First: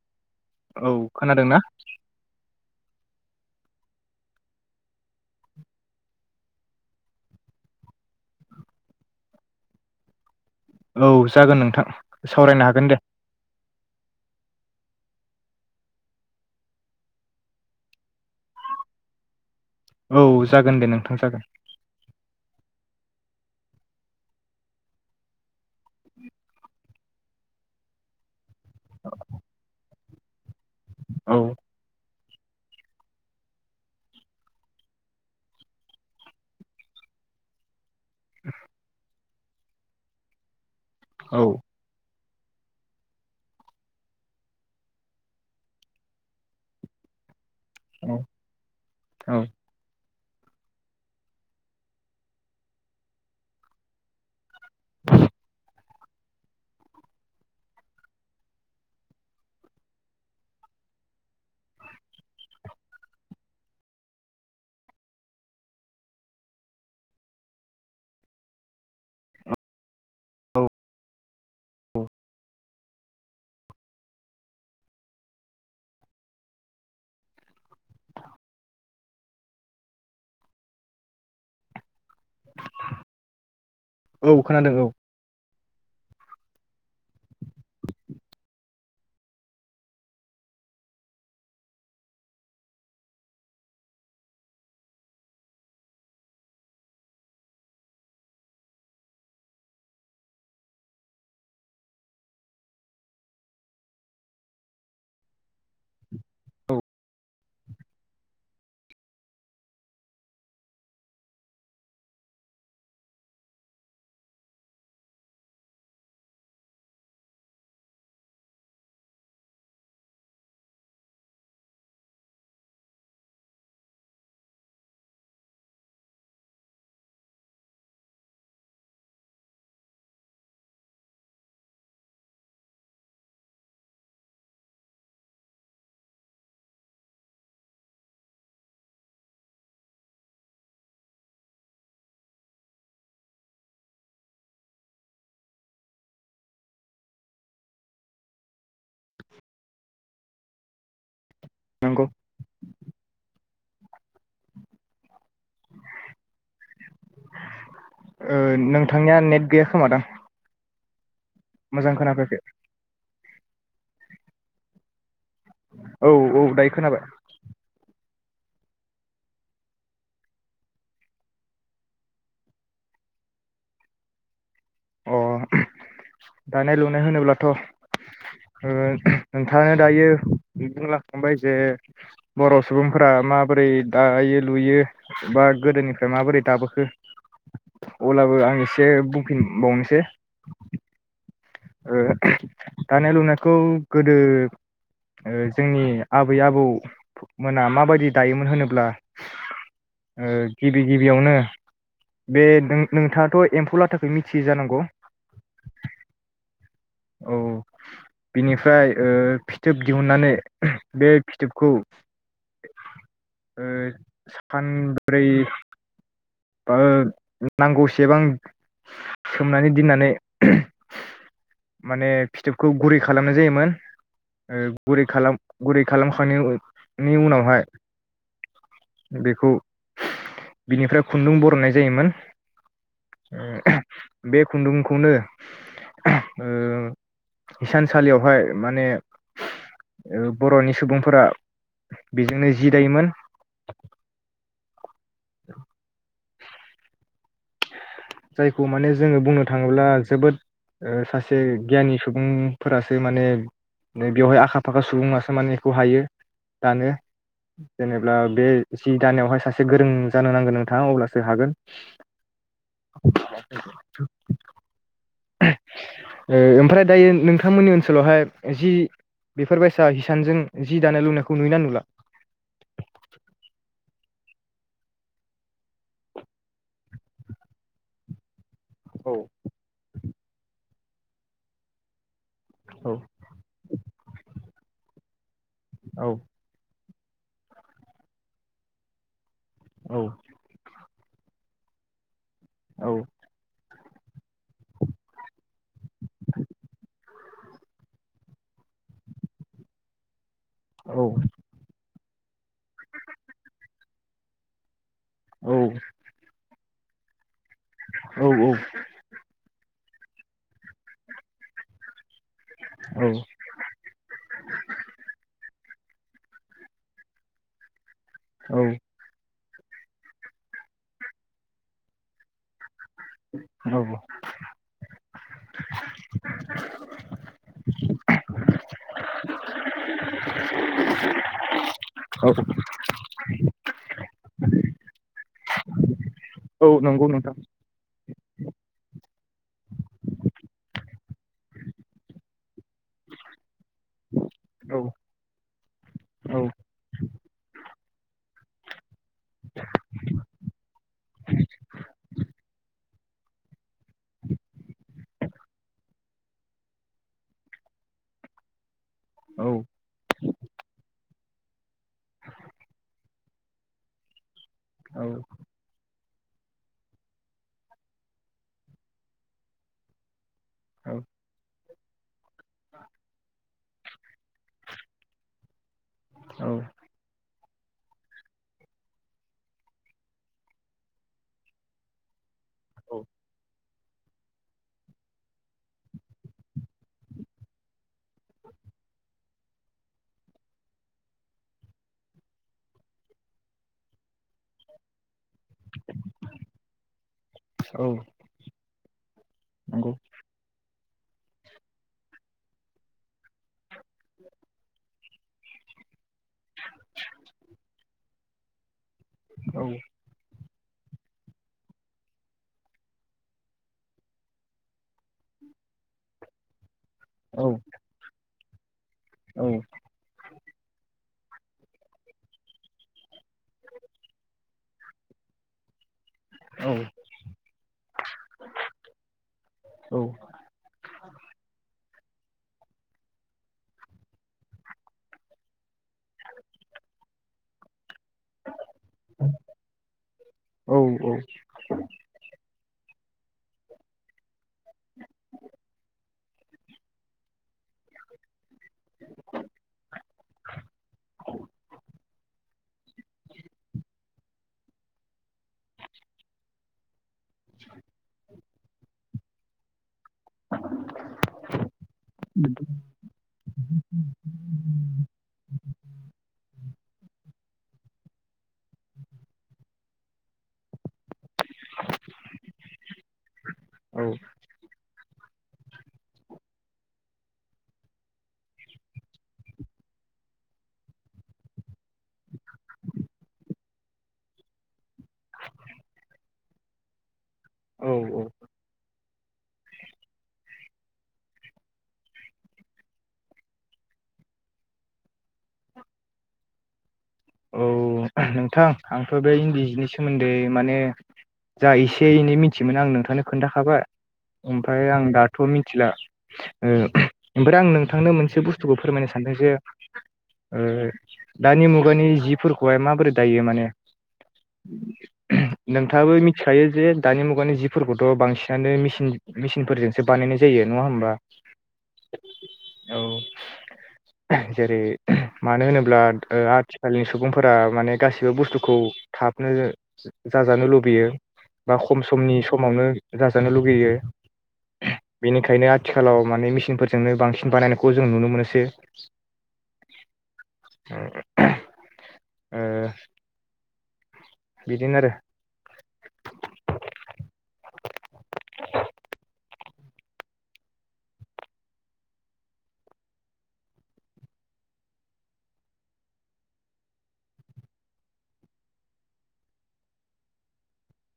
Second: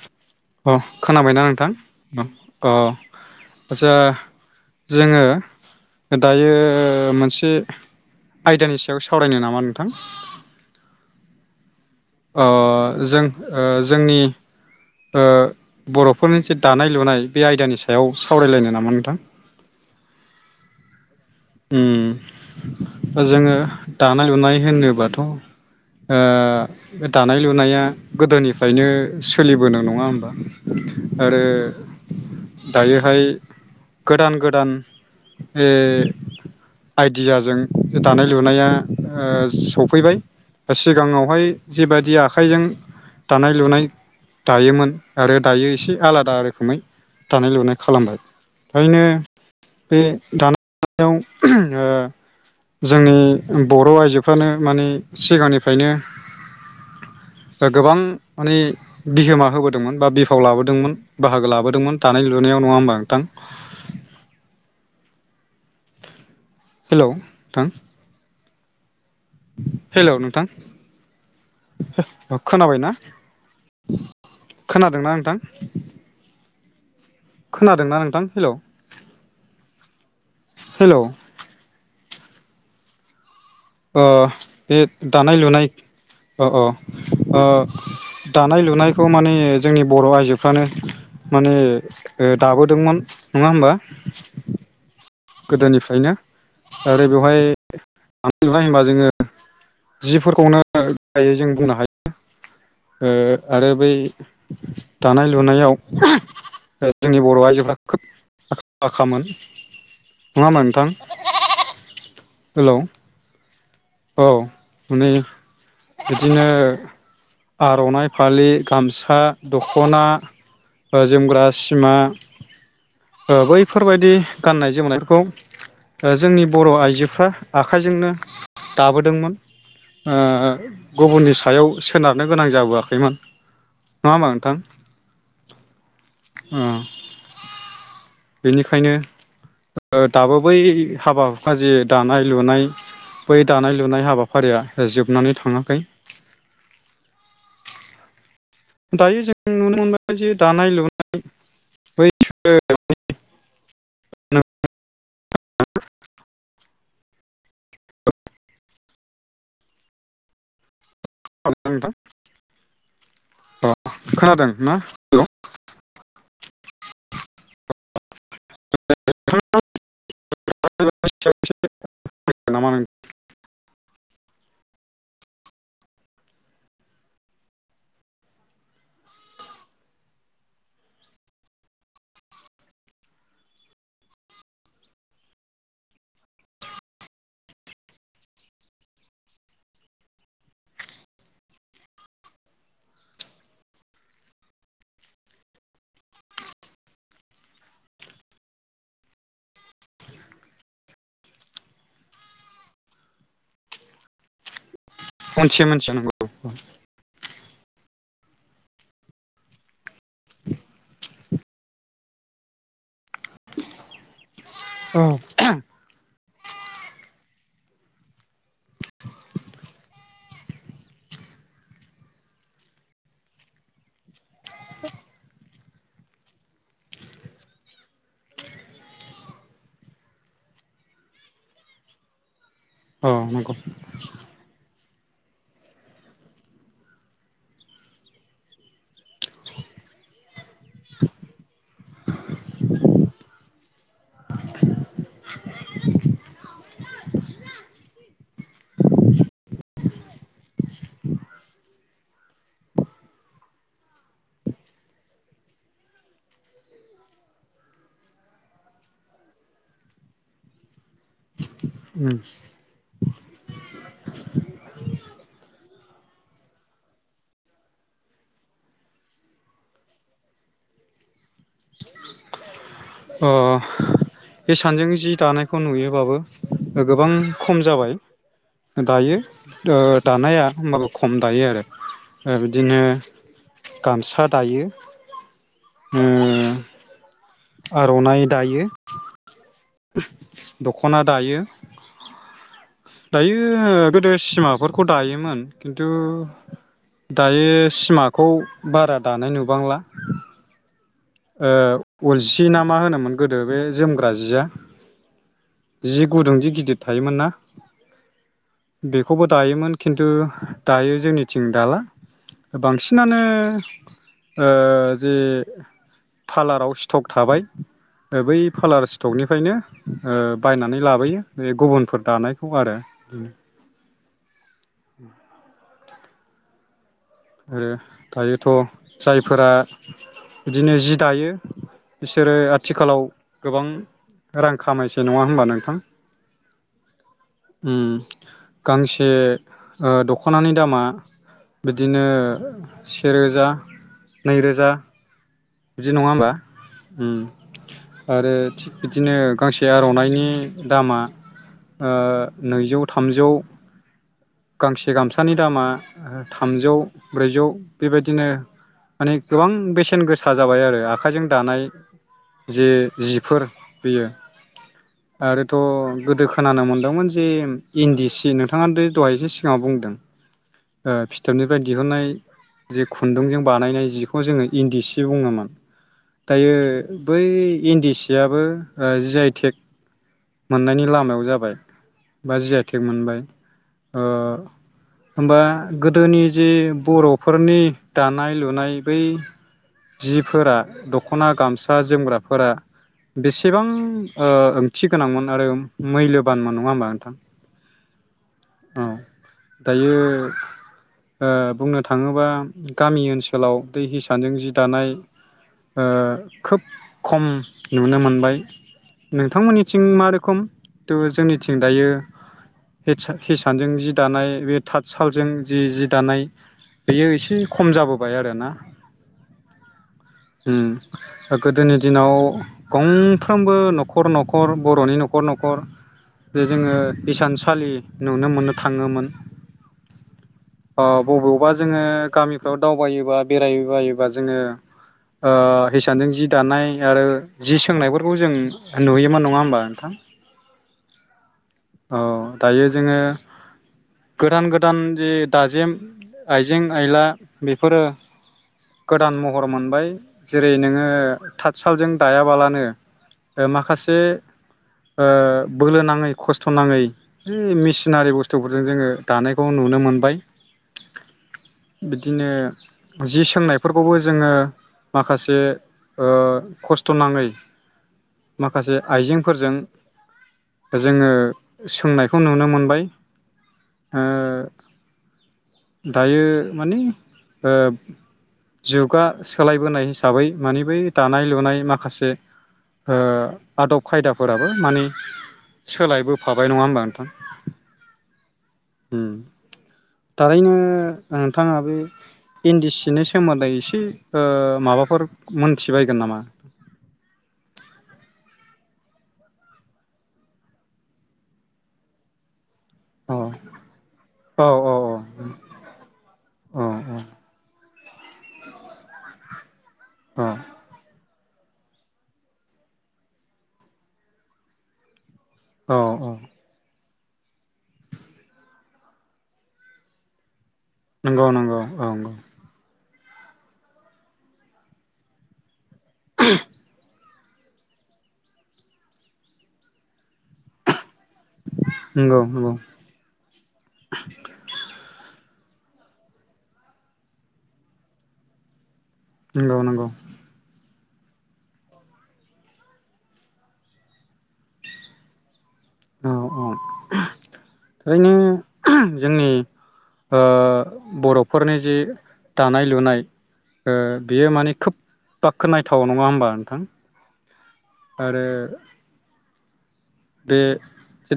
[inaudible] अ औ खोनाबायना खोनादोंना नोंथां? अ‌ अ आच्सा जोङो दायो मोनसे आयदानि सायाव सावरायनो नामा नोंथां? औ जागोन नोंथां। ओ सावरायनो हागोन दे जों ओ जोंनि ओ बर'फोरनि जे दानाय लुनाय बे आयदानि सायाव सावरायलायनो नामा नोंथां? औ जागोन दे नोंथां जागोन। ओम जोङो दानाय लुनाय होनोबाथ' ओ दानाय लुनाया गोदोनिफ फायनो सोलिबोनाय नङा होम ओ औ आरो दायोहाय गोदान गोदान ए आइडियाजों दानाय लुनाया ओ सफैबाय। औ सिगाङावहाय जिबायदि आ आखाइजों दानाय लुनाय दायोमोन आरो दायो एसे आलादा रोखोमै दानाय लुनाय औ खालामबाय ओखायनो औ बे दाना [unintelligible] ओ जोंनि बर' आइजोफ्रानो माने सिगांनिफ्रायनो गोबां माने बिहोमा होबोदोंमोन बा बिफाव लाबोदोंमोन बाहागो लाबोदोंमोन दानाय लुनायाव नङा होमबा नोंथां? हेलौ नोंथां। हेलौ नोंथां खोनाबायना? खोनादोंना नोंथां? खोनादोंना नोंथां हेलौ हेलौ। [inaudible] अ अ औ खोनादों बे औ दानाय लुनायष औ औ ओ दानाय लुनायखौ माने जोंनि बर' आइजोफ्रानो माने ओ दाबोदोंमोन नङा होमबा? गोदोनिफ्रायनो आरो बेवहाय दानाय लुनाय होनबा जोङो जिफोरखौनो गायै जों बुंनो हायो ओ आरो बै दानाय लुनायाव औ [unintelligible] जोंनि बर' आइजोफ्रा खोब आखा फाखामोन। नङा होमबा नोंथां? [inaudible] हेलौ। औ माने बिदिनो आर'नाइ फालि, गामसा दखना जोमग्रा सिमा बैफोरबायदि गाननाय जोमनायफोरखौ जोंनि बर' आइजोफ्रा आखाइजोंनो दाबोदोंमोन, ओ गुबुननि सायाव सोनारनो गोनां जाबोआखैमोन नङा ओमबा नोंथा? ओ बेनिखायनो दाबो बै हाबा हुखा जे दानाय लुनाय बै दानाय लुनाय हाबाफारिया जोबनानै थाङाखै दायो जों नुनो मोनबाय जे दानाय लुनाय नंगौ बै [unintelligible] [unintelligible] ओ नोंथांनिया नेट गैया खोमा दां? [unintelligible] नोंथां अ खोनादों ना हेलौ? औ औ दायो खोनाबाय। [unintelligible] नामा अ दानाय लुनाय होनोब्लाथ' ओ नोंथाङानो दायो बुंलांखांबाय जे बर' सुबुंफोरा माबोरै दायो लुयो बा गोदोनिफ्राय माबोरै दाबोखो अब्लाबो आं एसे बुंफिन बावनोसै ओ दानाय लुनायखौ गोदो ओ जोंनि आबै आबौमोना माबायदि दायोमोन होनोब्ला ओ गिबि गिबियावनो बे नों-नोंथाङाथ' एम्फौ लाथाखो मिथियो जानांगौ? मोनथियो मोनथियो नंगौ औ औ बिनिफ्राय ओ फिथोब दिहुननानै बे फिथोबखौ ओ औ फानब्रै ओ नांगौ सेबां सोमनानै दिननानै माने फिथोबखौ गुरै खालामनाय जायोमोन गुरै खालाम गुरै खालामखांनायनि उनावहाय बेखौ बिनिफ्राय खुन्दुं बर'ननाय जायोमोन। औ नंगौ ओ बे खुन्दुंखौनो ओ हिसानसालियावहाय माने ओ बर'नि सुबुंफोरा बेजोंनो जि दायोमोन। [inaudible] जायखौ माने जोङो बुंनो थाङोब्ला जोबोद ओ सासे गियानि सुबुंफोरासो माने बेवहाय आखा फाखा सुबुंआसो माने इखौ हायो दानो जेनेब्ला बे जि दानायावहाय सासे गोरों जानो नांगोन नोंथाङा अब्लासो हागोन। उम [unintelligible] ओ ओमफ्राय दायो नोंथांमोननि ओनसोलावहाय जि बेफोरबायसा हिसानजों जि दानाय लुनायखौ नुयोना नुला? अ हिसानजों जि दानायखौ नुयोबाबो गोबां खम जाबाय। औ दायो ओ दानाया होमबाबो खम दायो आरो ओ बिदिनो औ गामसा दायो ओ औ आर'नाइ दायो औ दख खना दायो औ दायो गोदो सिमाफोरखौ दायोमोन किन्तु दायो सिमाखौ बारा दानाय नुबांला। औ ओ उलसि ना मा होनोमोन गोदो बे जोमग्रा जिया? औ जि गुदुं दि गिदिद थायोमोन ना? बेखौबो दायोमोन खिन्थु दायो जोंनिथिं दा ला बांसिनानो ओ जे फालाराव स्थ'क थाबाय बै औ फालार स्थ'कनिफ्रायनो ओ बायनानै लाबोयो बे गुबुनफोर दानायखौ आरो औ। [inaudible] आरो दायोथ' जायफोरा बिदिनो जि दायो औ बिसोरो आथिखालाव गोबां रां खामायसै नङा होनबा नोंथां? औ नंगौ नोंथां। उम गांसे दख'नानि दामा बि बिदिनो सेे रोजा नै रोजा औ बिदि नङा होमबा? औ आरो थि बिदिनो गांसे आर'नाइनि दामा ओ नैजौ थामजौ गांसे गामसानि दामा थामजौ ब्रैजौ बेबायदिनो माने गोबां औ बेसेन गोसा जाबाय आरो आखायजों दानाय जे जिफोर बेयो। औ आरोथ' गोदो खोनानो मोनदोंमोन जे इन्दि सि नोंथाङा बे दहाय इसे सिगाङाव बुंदों ओ औ फिथोबनिफ्राय दिहुननाय जे खुन्दुंजों बानायनाय जिखौ जोङो इन्दि सि बुङोमोन। दायो औ बै इन्दि सियाबो ओ जि आइ टेक मोननायनि लामायाव जाबाय बा जि आइ टेक मोनबाय। ओ होमबा गोदोनि जे बर'फोरनि दानाय लुनाय बै जिफोरा दख'ना गामसा जोमग्राफोरा बेसेबां ओ ओंथि गोनांमोन आरो मैल'बानमोन नङा होमबा नोंथां? औ औ नंगौ दायो ओ बुंनो थाङोबा गामि ओनसोलाव बै हिसानजों जि दानाय ओ खोब खम नुनो मोनबाय। औ नोंथांमोननिथिं मा रोखोम तो जोंनिथिं दायो हेडसाइ हिसानजों जि दानाय बे थाथ सालजों जि जि दानाय बेयो एसे औ खम जाबोबाय आरो ना। औ। ओ गोदोनि दिनाव गंफ्रोमबो न'खर न'खर बर'नि न'खर न'खर बेे औ जोङो इसानसालि नुनो मोननो थाङोमोन। ओ बबेयावबा जोङो गामिफ्राव दावबायोबा बेरायबायोबा जोङो ओ हिसानजों जि दानाय आरो जि सोंनायफोर खौ जों नुहैयोमोन नङा होमबा नोंथां? औ। दायो जोङो गोदान गोदान जे दाजेम आइजें आइला बेफोरो गोदान महर मोनबाय। जेरै नोङो थाथसालजों दायाबालानो माखासे ओ बोलो नाङै खस्थ' नाङै [unintelligible] मेसिनारि बुस्थुफोरजों जोङो दानायखौ नुनो मोनबाय। बिदिनो जि सोंनायफोरखौबो जोङो माखासे ओ खस्थ' नाङै माखासे आइजेंफोरजों जोङो सोंना खौ नुनो मोनबाय ओ दायो मानि ओ जुगा सोलायबोनाय हिसाबै मानि बै दानाय लुनाय माखासे ओ आदब खायदाफोराबो मानि सोलायबोफाबाय नङा होमबा नों थां? औ औ। ओम थारैनो ओ नोंथाङाबो इन्दि सिनि सोमोन्दै एसे ओ माबाफोर मोनथिबायगोन नामा? औ नोंथां आंथ' बे इन्दि जिनि सोमोन्दै माने जा एसे एनै मि थियोमोन आं अ नोंथांनो खोन्थाखाबाय औ औ ओमफ्राय आं दाथ' मिथिला औ ओ औ ओमफ्राय आं नों थांनो मोनसे बुस्थुखौ फोरमायनो सानदों जे ओ औ ओ। दानि मुगानि जिफोरखौहाय माबोरै दायो माने? औ औ नोंथाङाबो मिथिखायो जे दानि मुगानि जिफोरखौथ' बांसिनानो मेसिन मेसिनफोरजोंसो बानायनाय जायो नङा होमबा नंगौ नंगौ औ नंगौ। औ जेरै मानो होनो ब्ला ओ आथि खालनि सुबुंफोरा माने गासिबो बुस्थुखौ थाबनो जाजानो लुबैयो बा खम नंगौ समनि नंगौ समावनो जाजानो लुुबैयो। बेनिखायनो आथिखालाव माने मेसिनफोरजोंनो बांसिन बानायनायखौ जों नुनो मोनोसै नंगौ नंगौ [unintelligible] ओ बिदिनो आरो औ औ थारैनो जोंनि ओ बर'फोरनि जि दानाय लुनाय ओ बियो माने खोब बाखनायथाव नङा होमबा नोंथां आरो बे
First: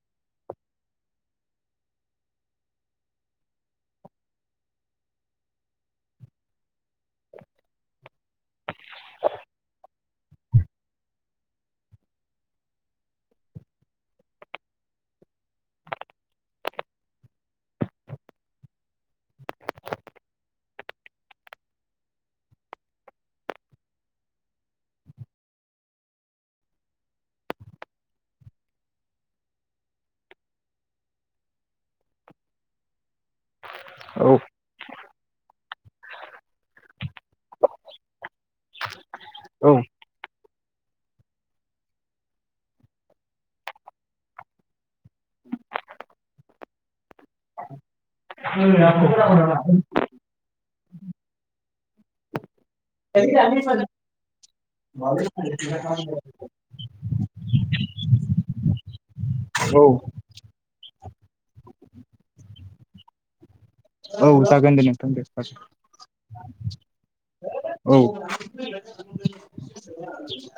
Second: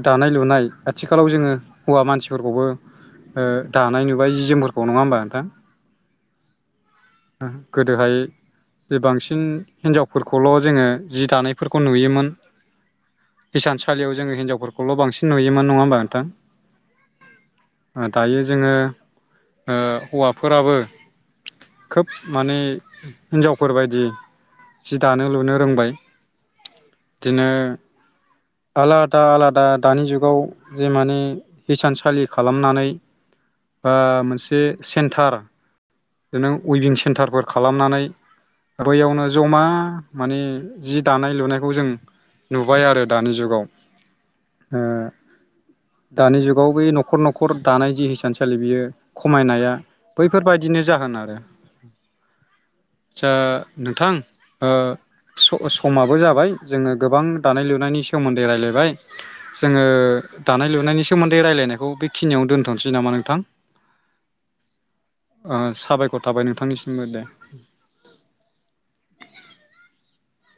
दानाय लुनाय आथिखालाव जोङो हौवा मानसिफोरखौबो ओ दानाय नुबाय जि जोमफोरखौ नङा होमबा नोंथां गोदोहाय बे बांसिन हिनजावफोरखौल' जोङो जि दानायफोरखौ नुयोमोन हिसानसालियाव जोङो हिनजावफोरखौल' बांसिन नुयोमोन नङा होमबा नोंथां दायो जोङो ओ हौवाफोराबो खोब माने हिन्जावफोरबायदि जि दानो लुनो रोंबाय बिदिनो आलादा आलादा दानि जुगाव जे माने हिसानसालि खालामनानै बा आरो मोनसे सेन्टार बि उइभिं सेन्टारफोर खालामनानै बैयावनो जमा औ माने जि दानाय लुनायखौ जों नुबाय आरो दानि जुगाव दानि जुगाव बे न'खर न'खर दानाय जि हसानस [unintelligible] बैफोरबायाद बिदिनो जागोन आरो आसा नोंथां समाबो जाबाय जोङो गोबां दानाय लुनायनि सोमोन्दै रायज्लायबाय जोङो दानाय लुन नायनि सोमोन्दैायलायनायखौ बेखिनिनो दोनथनोसै नामा नोंथां औ ओ जागोन साबायखर थाबाय नोंथांनिसिमबो दे द नो [unintelligible] औ